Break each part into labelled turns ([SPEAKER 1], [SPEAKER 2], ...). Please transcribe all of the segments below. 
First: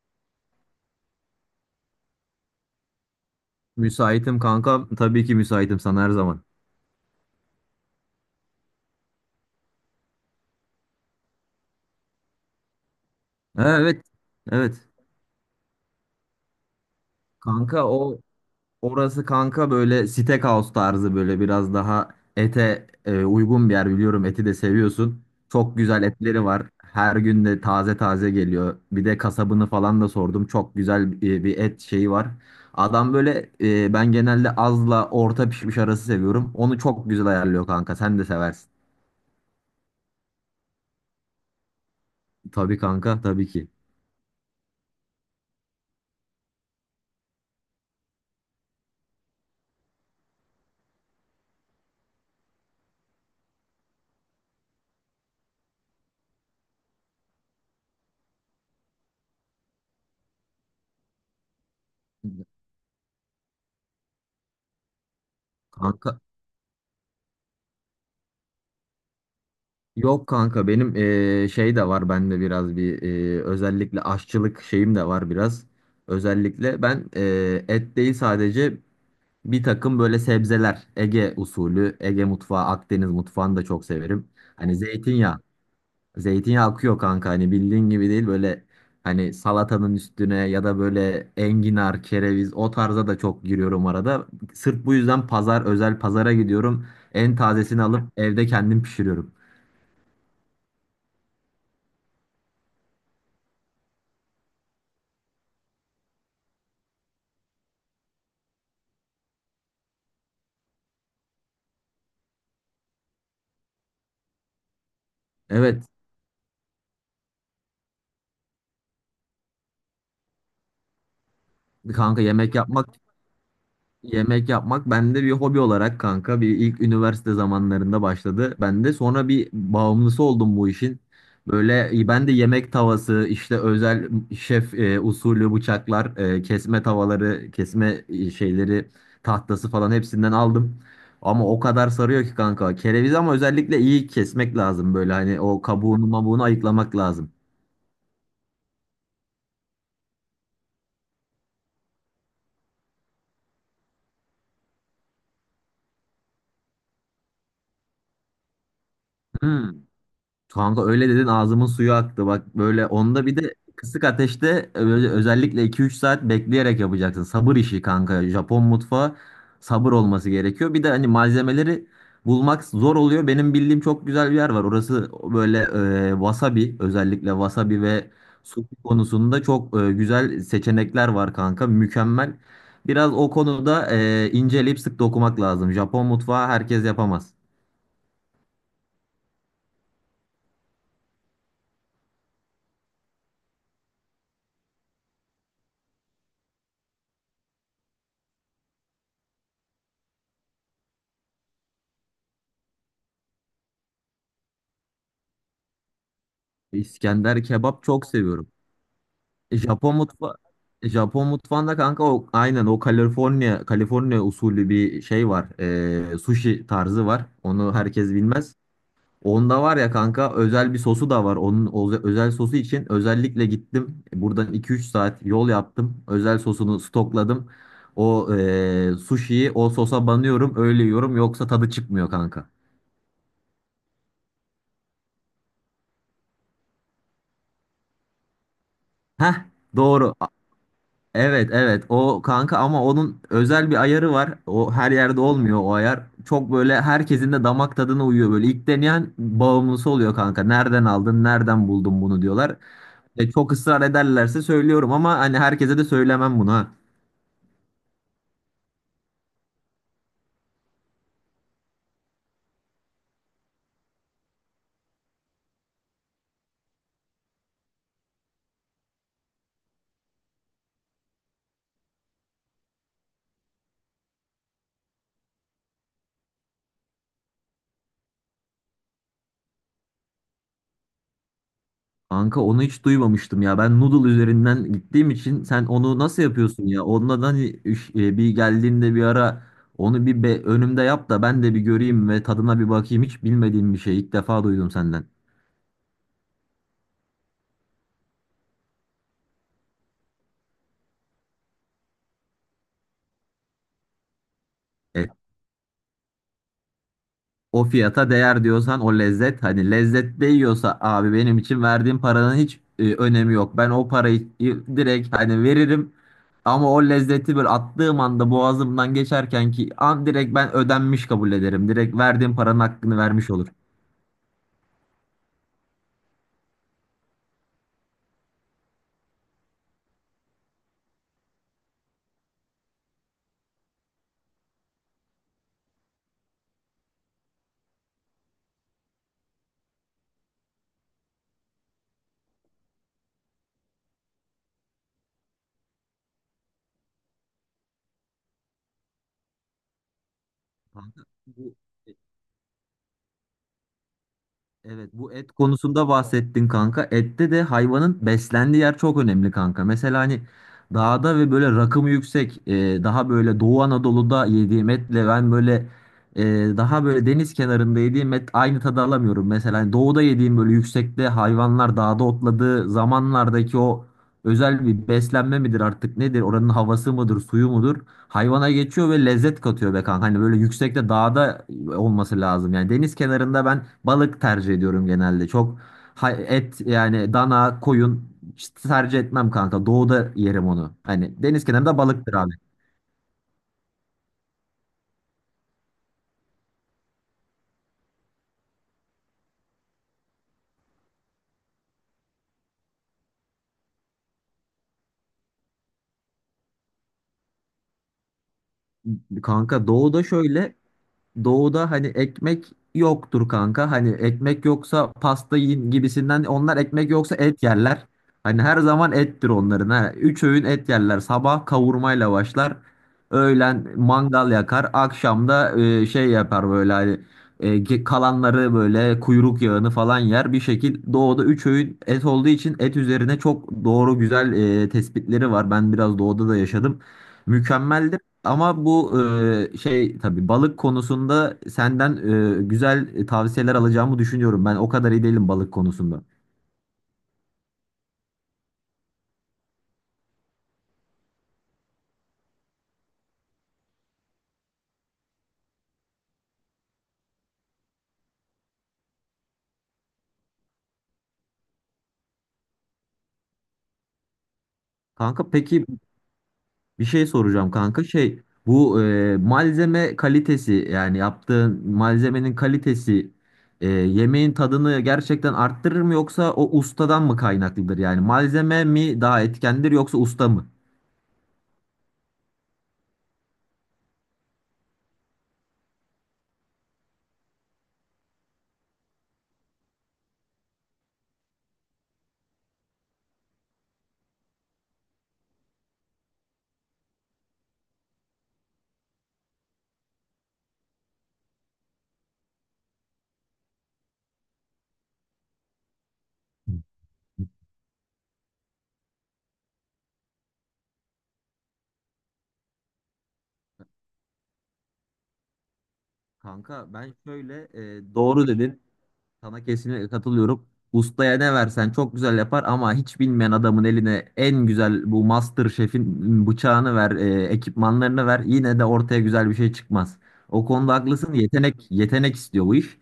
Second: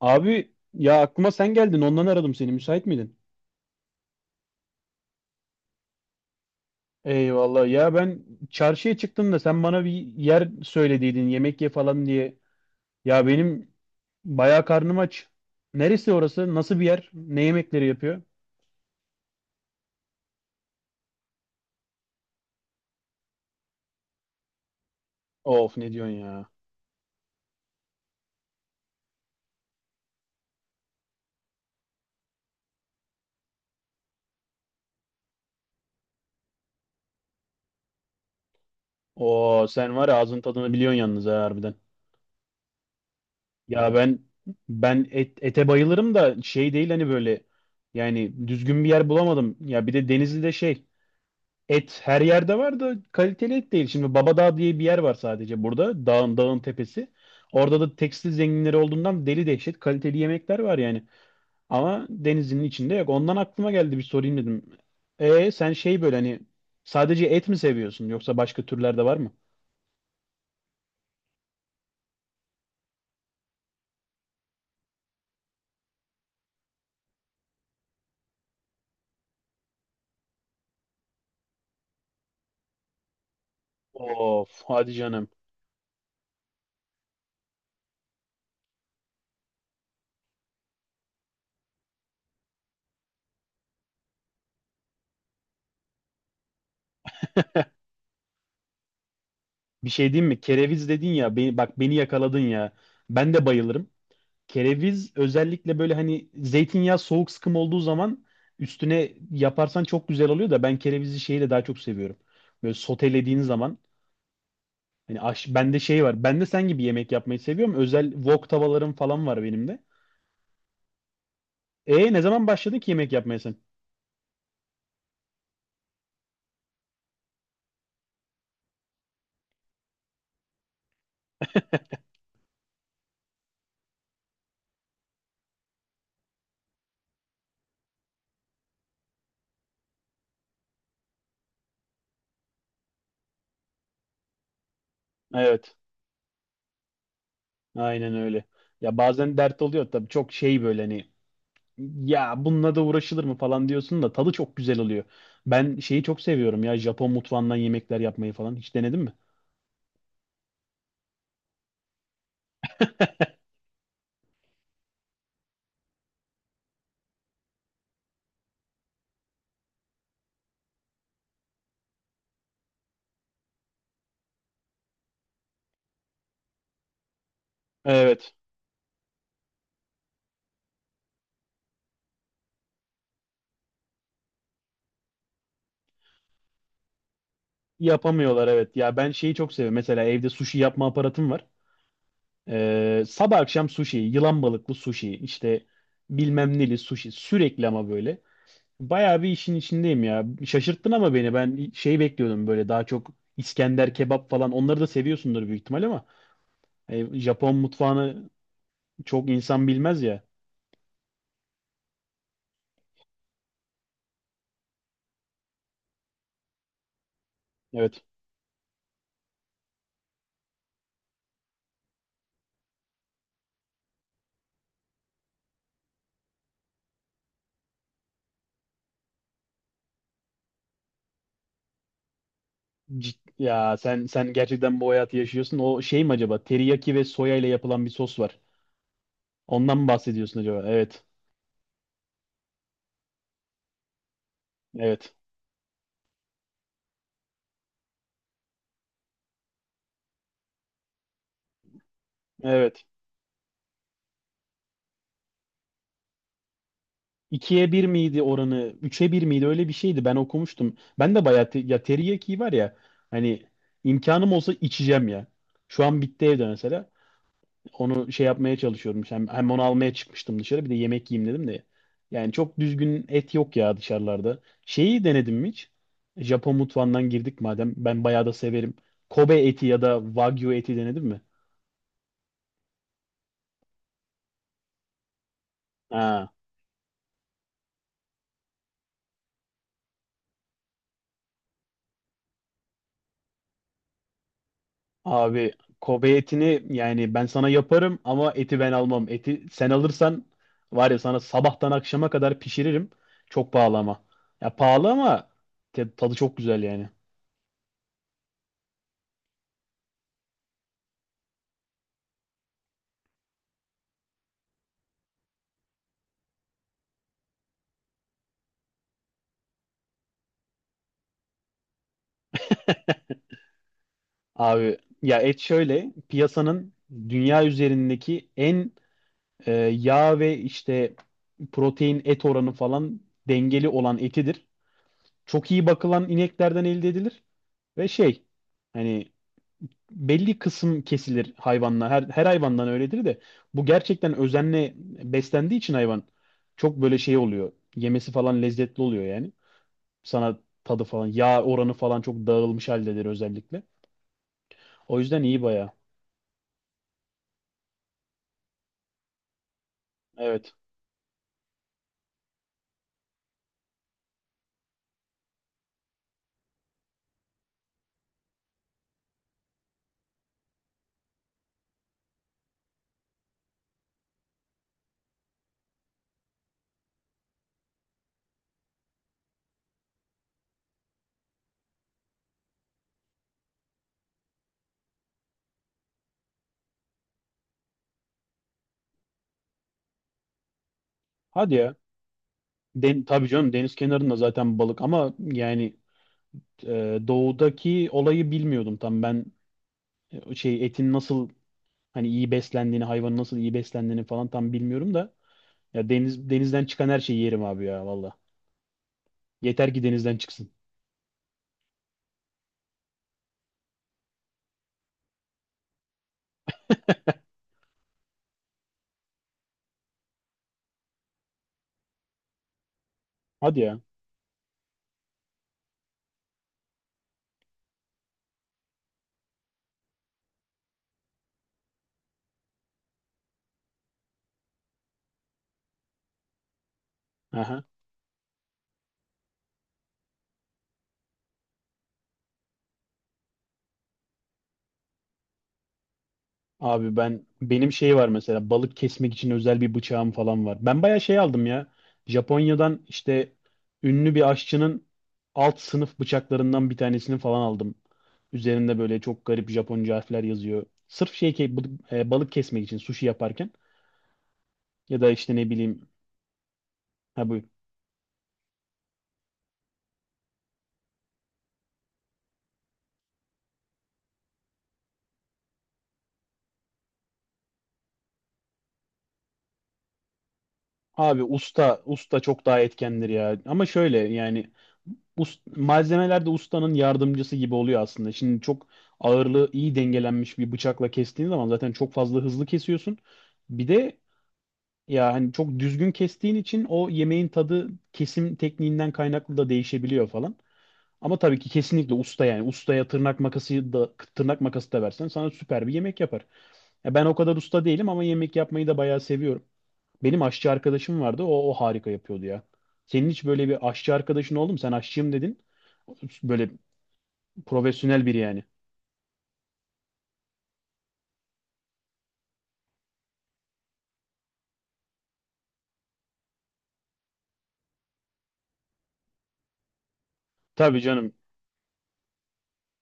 [SPEAKER 1] Abi ya aklıma sen geldin ondan aradım seni müsait miydin?
[SPEAKER 2] Müsaitim kanka. Tabii ki müsaitim sana her zaman.
[SPEAKER 1] Eyvallah ya ben çarşıya çıktım da sen bana bir yer söylediydin yemek ye falan diye. Ya benim
[SPEAKER 2] Ha, evet.
[SPEAKER 1] bayağı
[SPEAKER 2] Evet.
[SPEAKER 1] karnım aç. Neresi orası? Nasıl bir yer? Ne yemekleri
[SPEAKER 2] Kanka o
[SPEAKER 1] yapıyor?
[SPEAKER 2] orası kanka böyle steakhouse tarzı böyle biraz daha ete uygun bir yer biliyorum. Eti de seviyorsun.
[SPEAKER 1] Of
[SPEAKER 2] Çok
[SPEAKER 1] ne
[SPEAKER 2] güzel
[SPEAKER 1] diyorsun
[SPEAKER 2] etleri
[SPEAKER 1] ya?
[SPEAKER 2] var. Her gün de taze taze geliyor. Bir de kasabını falan da sordum. Çok güzel bir et şeyi var. Adam böyle ben genelde azla orta pişmiş arası seviyorum. Onu çok güzel ayarlıyor kanka. Sen de seversin.
[SPEAKER 1] Oo sen var ya ağzın tadını biliyorsun yalnız ha harbiden.
[SPEAKER 2] Tabii kanka tabii ki.
[SPEAKER 1] Ya ben ete bayılırım da şey değil hani böyle yani düzgün bir yer bulamadım. Ya bir de Denizli'de şey. Et her yerde var da kaliteli et değil. Şimdi Babadağ diye bir yer var sadece burada. Dağın tepesi. Orada da tekstil zenginleri olduğundan deli dehşet kaliteli yemekler var yani. Ama denizin içinde yok. Ondan aklıma geldi bir sorayım dedim. E sen şey böyle
[SPEAKER 2] Kanka
[SPEAKER 1] hani sadece et mi seviyorsun yoksa başka türler de var mı?
[SPEAKER 2] Yok kanka benim şey de var bende biraz bir özellikle aşçılık şeyim de var biraz. Özellikle ben et değil sadece bir takım böyle sebzeler Ege usulü Ege mutfağı Akdeniz mutfağını da çok severim.
[SPEAKER 1] Of
[SPEAKER 2] Hani
[SPEAKER 1] hadi canım.
[SPEAKER 2] zeytinyağı akıyor kanka hani bildiğin gibi değil böyle hani salatanın üstüne ya da böyle enginar kereviz o tarza da çok giriyorum arada. Sırf bu yüzden pazar özel pazara gidiyorum en tazesini alıp evde kendim pişiriyorum.
[SPEAKER 1] Bir şey diyeyim mi? Kereviz dedin ya beni, bak beni yakaladın ya. Ben de bayılırım. Kereviz özellikle böyle hani zeytinyağı soğuk sıkım olduğu zaman üstüne yaparsan çok güzel oluyor da ben kerevizi şeyle daha çok seviyorum. Böyle sotelediğin zaman hani bende
[SPEAKER 2] Evet.
[SPEAKER 1] şey var. Ben de sen gibi yemek yapmayı seviyorum. Özel wok tavalarım falan var benim de.
[SPEAKER 2] Bir
[SPEAKER 1] E
[SPEAKER 2] Kanka
[SPEAKER 1] ne zaman
[SPEAKER 2] yemek
[SPEAKER 1] başladın
[SPEAKER 2] yapmak
[SPEAKER 1] ki yemek yapmaya sen?
[SPEAKER 2] yemek yapmak bende bir hobi olarak kanka bir ilk üniversite zamanlarında başladı. Ben de sonra bir bağımlısı oldum bu işin. Böyle ben de yemek tavası işte özel şef usulü bıçaklar, kesme tavaları, kesme şeyleri, tahtası falan hepsinden aldım. Ama o kadar sarıyor ki kanka. Kereviz ama özellikle iyi kesmek lazım böyle hani o
[SPEAKER 1] Evet.
[SPEAKER 2] kabuğunu mabuğunu ayıklamak lazım.
[SPEAKER 1] Aynen öyle. Ya bazen dert oluyor tabii çok şey böyle hani ya bununla da uğraşılır mı falan diyorsun da tadı çok güzel oluyor. Ben şeyi çok seviyorum ya Japon mutfağından yemekler yapmayı falan. Hiç denedin mi?
[SPEAKER 2] Hmm. Kanka öyle dedin ağzımın suyu aktı. Bak böyle onda bir de kısık ateşte özellikle 2-3 saat bekleyerek yapacaksın. Sabır işi kanka. Japon mutfağı sabır olması gerekiyor. Bir de hani malzemeleri bulmak zor oluyor. Benim bildiğim çok güzel bir yer var. Orası böyle wasabi özellikle wasabi ve
[SPEAKER 1] Evet.
[SPEAKER 2] sushi konusunda çok güzel seçenekler var kanka. Mükemmel. Biraz o konuda inceleyip sık dokumak lazım. Japon mutfağı herkes yapamaz.
[SPEAKER 1] Yapamıyorlar evet. Ya ben şeyi çok seviyorum. Mesela evde sushi yapma aparatım var. Sabah akşam sushi, yılan balıklı sushi, işte bilmem neli sushi sürekli ama böyle. Bayağı bir işin içindeyim ya. Şaşırttın ama beni. Ben şey bekliyordum böyle daha çok İskender kebap falan. Onları da seviyorsundur büyük ihtimal ama
[SPEAKER 2] İskender
[SPEAKER 1] Japon
[SPEAKER 2] kebap çok
[SPEAKER 1] mutfağını
[SPEAKER 2] seviyorum.
[SPEAKER 1] çok
[SPEAKER 2] E,
[SPEAKER 1] insan
[SPEAKER 2] Japon
[SPEAKER 1] bilmez ya.
[SPEAKER 2] mutfa Japon mutfağında kanka o aynen o Kaliforniya usulü bir şey var. Sushi tarzı var. Onu
[SPEAKER 1] Evet.
[SPEAKER 2] herkes bilmez. Onda var ya kanka özel bir sosu da var. Onun özel sosu için özellikle gittim. Buradan iki üç saat yol yaptım. Özel sosunu stokladım. O sushi'yi o sosa banıyorum öyle yiyorum yoksa tadı çıkmıyor kanka.
[SPEAKER 1] Ya sen gerçekten bu hayatı yaşıyorsun. O şey mi acaba? Teriyaki ve soya ile yapılan bir sos var.
[SPEAKER 2] Heh
[SPEAKER 1] Ondan mı
[SPEAKER 2] doğru.
[SPEAKER 1] bahsediyorsun acaba? Evet.
[SPEAKER 2] Evet, evet, o kanka ama onun özel bir ayarı var. O her
[SPEAKER 1] Evet.
[SPEAKER 2] yerde olmuyor o ayar. Çok böyle herkesin de damak tadına uyuyor böyle. İlk deneyen bağımlısı oluyor kanka. Nereden aldın, nereden buldun bunu diyorlar.
[SPEAKER 1] Evet.
[SPEAKER 2] Çok ısrar ederlerse söylüyorum ama hani herkese de söylemem bunu ha.
[SPEAKER 1] 2'ye bir miydi oranı? Üçe bir miydi? Öyle bir şeydi. Ben okumuştum. Ben de bayağı ya teriyaki var ya hani imkanım olsa içeceğim ya. Şu an bitti evde mesela. Onu şey yapmaya çalışıyorum. Hem onu almaya çıkmıştım dışarı. Bir de yemek yiyeyim dedim de. Yani çok düzgün et yok ya dışarılarda. Şeyi denedim mi hiç? Japon mutfağından girdik madem. Ben bayağı da severim. Kobe eti ya da Wagyu eti denedim mi?
[SPEAKER 2] Kanka onu hiç duymamıştım ya. Ben noodle üzerinden gittiğim için sen onu nasıl
[SPEAKER 1] Ha.
[SPEAKER 2] yapıyorsun ya? Ondan hani bir geldiğinde bir ara onu önümde yap da ben de bir göreyim ve tadına bir bakayım. Hiç bilmediğim bir şey. İlk defa duydum senden.
[SPEAKER 1] Abi Kobe etini yani ben sana yaparım ama eti ben almam. Eti sen alırsan var ya sana sabahtan akşama kadar pişiririm. Çok pahalı ama. Ya pahalı
[SPEAKER 2] E,
[SPEAKER 1] ama tadı çok güzel yani.
[SPEAKER 2] O fiyata değer diyorsan o lezzet hani lezzet değiyorsa abi benim için verdiğim paranın hiç önemi yok. Ben o parayı direkt hani veririm ama o lezzeti böyle attığım anda boğazımdan geçerken ki an direkt ben ödenmiş kabul ederim. Direkt verdiğim paranın hakkını vermiş olur.
[SPEAKER 1] Abi ya et şöyle piyasanın dünya üzerindeki en yağ ve işte protein et oranı falan dengeli olan etidir. Çok iyi bakılan ineklerden elde edilir ve şey hani belli kısım kesilir hayvanla her hayvandan öyledir de bu gerçekten özenle beslendiği için hayvan çok böyle şey oluyor yemesi falan lezzetli oluyor yani sana tadı
[SPEAKER 2] Kanka,
[SPEAKER 1] falan yağ
[SPEAKER 2] bu
[SPEAKER 1] oranı falan çok dağılmış haldedir özellikle
[SPEAKER 2] Evet,
[SPEAKER 1] o
[SPEAKER 2] bu
[SPEAKER 1] yüzden
[SPEAKER 2] et
[SPEAKER 1] iyi baya
[SPEAKER 2] konusunda bahsettin kanka. Ette de hayvanın beslendiği yer çok önemli kanka. Mesela hani
[SPEAKER 1] evet
[SPEAKER 2] dağda ve böyle rakımı yüksek daha böyle Doğu Anadolu'da yediğim etle ben böyle e, daha böyle deniz kenarında yediğim et aynı tadı alamıyorum. Mesela hani doğuda yediğim böyle yüksekte hayvanlar dağda otladığı zamanlardaki o özel bir beslenme midir artık nedir? Oranın havası mıdır, suyu mudur? Hayvana geçiyor ve lezzet katıyor be kanka. Hani böyle yüksekte dağda olması lazım. Yani deniz kenarında ben balık tercih ediyorum genelde. Çok et yani dana, koyun işte tercih etmem kanka. Doğuda yerim onu. Hani deniz
[SPEAKER 1] hadi ya
[SPEAKER 2] kenarında balıktır abi.
[SPEAKER 1] Tabii canım deniz kenarında zaten balık ama yani doğudaki olayı bilmiyordum tam ben şey etin nasıl hani iyi beslendiğini hayvanın nasıl iyi beslendiğini falan tam bilmiyorum da ya denizden çıkan her şeyi yerim abi ya valla.
[SPEAKER 2] Kanka
[SPEAKER 1] Yeter ki
[SPEAKER 2] doğuda
[SPEAKER 1] denizden çıksın.
[SPEAKER 2] şöyle Doğuda hani ekmek yoktur kanka. Hani ekmek yoksa pasta yiyin gibisinden. Onlar ekmek yoksa et yerler. Hani her zaman ettir onların. Ha. 3 öğün et yerler. Sabah kavurmayla başlar.
[SPEAKER 1] Hadi
[SPEAKER 2] Öğlen
[SPEAKER 1] ya.
[SPEAKER 2] mangal yakar. Akşamda şey yapar böyle hani kalanları böyle kuyruk yağını falan yer. Bir şekil doğuda 3 öğün et olduğu için et üzerine çok doğru güzel tespitleri var. Ben biraz doğuda da yaşadım. Mükemmel ama bu şey tabii balık konusunda senden güzel tavsiyeler alacağımı düşünüyorum. Ben o kadar iyi değilim balık konusunda.
[SPEAKER 1] Abi benim şey var mesela balık kesmek için özel bir bıçağım falan var. Ben bayağı şey aldım ya. Japonya'dan işte ünlü bir aşçının alt sınıf bıçaklarından bir tanesini falan aldım. Üzerinde böyle çok garip Japonca harfler yazıyor. Sırf şey ki balık kesmek için sushi yaparken ya da
[SPEAKER 2] Kanka
[SPEAKER 1] işte ne
[SPEAKER 2] peki
[SPEAKER 1] bileyim
[SPEAKER 2] bir şey
[SPEAKER 1] ha bu
[SPEAKER 2] soracağım kanka. Şey bu malzeme kalitesi yani yaptığın malzemenin kalitesi yemeğin tadını gerçekten arttırır mı yoksa o ustadan mı kaynaklıdır? Yani malzeme mi daha etkendir yoksa usta mı?
[SPEAKER 1] abi usta çok daha etkendir ya. Ama şöyle yani malzemeler de ustanın yardımcısı gibi oluyor aslında. Şimdi çok ağırlığı iyi dengelenmiş bir bıçakla kestiğin zaman zaten çok fazla hızlı kesiyorsun. Bir de ya hani çok düzgün kestiğin için o yemeğin tadı kesim tekniğinden kaynaklı da değişebiliyor falan. Ama tabii ki kesinlikle usta yani ustaya tırnak makası da tırnak makası da versen sana süper bir yemek yapar. Ya ben o kadar usta değilim ama yemek yapmayı da bayağı seviyorum. Benim aşçı arkadaşım vardı. O harika yapıyordu ya. Senin hiç böyle bir aşçı arkadaşın oldu mu? Sen aşçıyım dedin. Böyle
[SPEAKER 2] Kanka ben şöyle e,
[SPEAKER 1] profesyonel biri
[SPEAKER 2] doğru
[SPEAKER 1] yani.
[SPEAKER 2] dedin. Sana kesinlikle katılıyorum. Ustaya ne versen çok güzel yapar ama hiç bilmeyen adamın eline en güzel bu Master Chef'in bıçağını ver, ekipmanlarını ver yine de ortaya güzel bir şey çıkmaz. O konuda
[SPEAKER 1] Tabii
[SPEAKER 2] haklısın.
[SPEAKER 1] canım.
[SPEAKER 2] Yetenek istiyor bu iş.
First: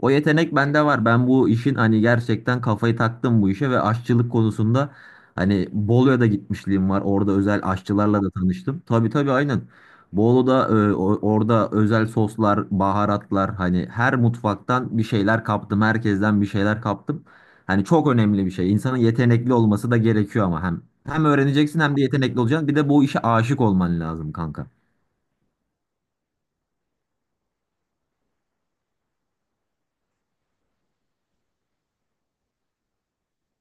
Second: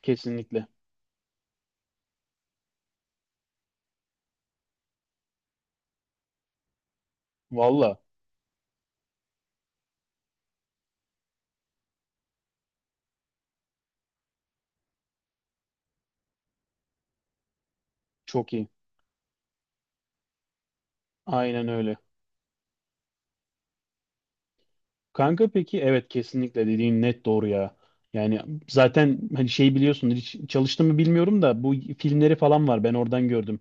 [SPEAKER 2] O yetenek
[SPEAKER 1] Kesinlikle.
[SPEAKER 2] bende var. Ben bu işin hani gerçekten kafayı taktım bu işe ve aşçılık konusunda hani Bolu'ya da gitmişliğim var. Orada özel
[SPEAKER 1] Valla
[SPEAKER 2] aşçılarla da tanıştım. Tabii tabii aynen. Bolu'da orada özel soslar, baharatlar hani her mutfaktan bir şeyler kaptım. Herkesten bir şeyler kaptım. Hani çok önemli bir
[SPEAKER 1] çok iyi.
[SPEAKER 2] şey. İnsanın yetenekli olması da gerekiyor ama hem
[SPEAKER 1] Aynen
[SPEAKER 2] öğreneceksin hem
[SPEAKER 1] öyle.
[SPEAKER 2] de yetenekli olacaksın. Bir de bu işe aşık olman lazım kanka.
[SPEAKER 1] Kanka peki evet kesinlikle dediğin net doğru ya. Yani zaten hani şey biliyorsun hiç çalıştım mı bilmiyorum da bu filmleri falan var ben oradan gördüm.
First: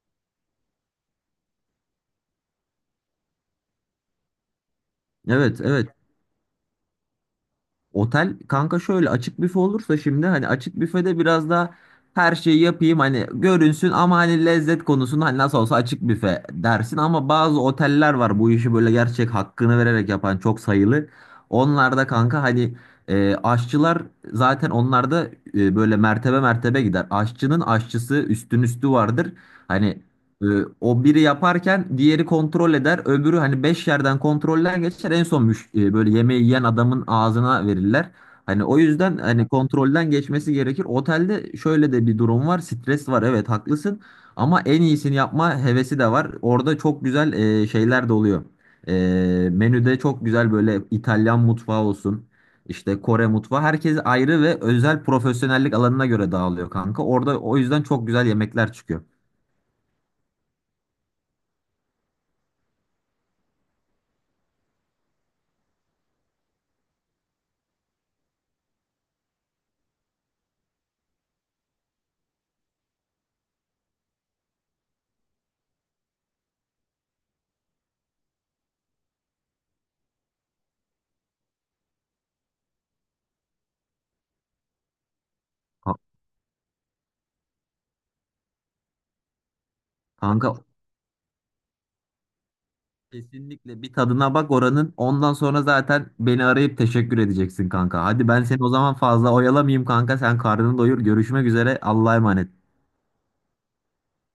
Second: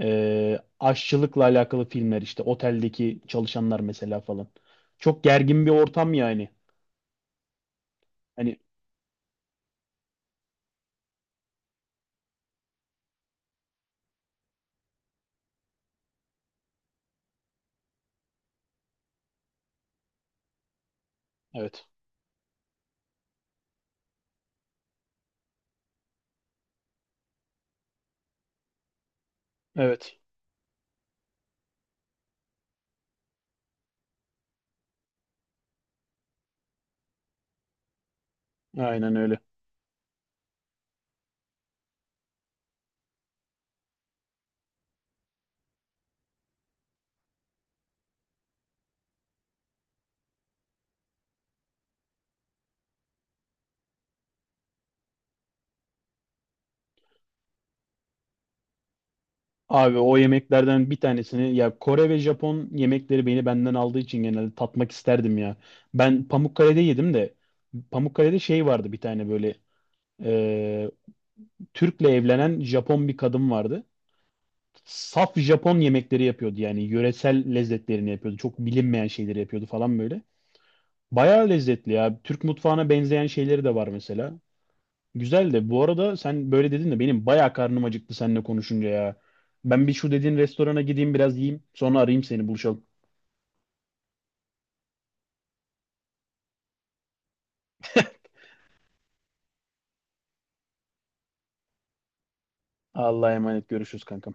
[SPEAKER 1] Aşçılıkla alakalı filmler işte oteldeki çalışanlar mesela falan. Çok
[SPEAKER 2] Evet,
[SPEAKER 1] gergin bir
[SPEAKER 2] evet.
[SPEAKER 1] ortam yani.
[SPEAKER 2] Otel
[SPEAKER 1] Hani
[SPEAKER 2] kanka şöyle açık büfe olursa şimdi hani açık büfede biraz daha her şeyi yapayım hani görünsün ama hani lezzet konusunda hani nasıl olsa açık büfe dersin ama bazı oteller var bu işi böyle gerçek hakkını vererek yapan çok sayılı.
[SPEAKER 1] evet
[SPEAKER 2] Onlarda kanka hani aşçılar zaten onlarda böyle mertebe mertebe gider. Aşçının aşçısı üstün üstü vardır. Hani
[SPEAKER 1] evet
[SPEAKER 2] ee, o biri yaparken diğeri kontrol eder. Öbürü hani 5 yerden kontrolden geçer. En son böyle yemeği yiyen adamın ağzına verirler. Hani o
[SPEAKER 1] aynen
[SPEAKER 2] yüzden
[SPEAKER 1] öyle.
[SPEAKER 2] hani kontrolden geçmesi gerekir. Otelde şöyle de bir durum var. Stres var. Evet, haklısın. Ama en iyisini yapma hevesi de var. Orada çok güzel şeyler de oluyor. E, Menüde çok güzel böyle İtalyan mutfağı olsun. İşte Kore mutfağı. Herkes ayrı ve özel profesyonellik alanına göre dağılıyor kanka. Orada o yüzden çok güzel yemekler çıkıyor.
[SPEAKER 1] Abi o yemeklerden bir tanesini ya Kore ve Japon yemekleri beni benden aldığı için genelde tatmak isterdim ya. Ben Pamukkale'de yedim de Pamukkale'de şey vardı bir tane böyle ee, Türk'le evlenen Japon bir kadın vardı. Saf Japon yemekleri yapıyordu yani yöresel lezzetlerini yapıyordu. Çok bilinmeyen şeyleri yapıyordu falan böyle. Bayağı lezzetli ya. Türk mutfağına benzeyen şeyleri de var mesela. Güzel de bu
[SPEAKER 2] Ka-
[SPEAKER 1] arada sen böyle dedin de benim bayağı karnım acıktı seninle konuşunca ya. Ben bir şu dediğin
[SPEAKER 2] Kanka
[SPEAKER 1] restorana gideyim biraz yiyeyim. Sonra arayayım seni buluşalım.
[SPEAKER 2] Kesinlikle bir tadına bak oranın. Ondan sonra zaten beni arayıp teşekkür edeceksin kanka. Hadi ben seni o zaman fazla oyalamayayım kanka. Sen karnını doyur. Görüşmek üzere. Allah'a emanet.
[SPEAKER 1] Allah'a emanet görüşürüz kankam.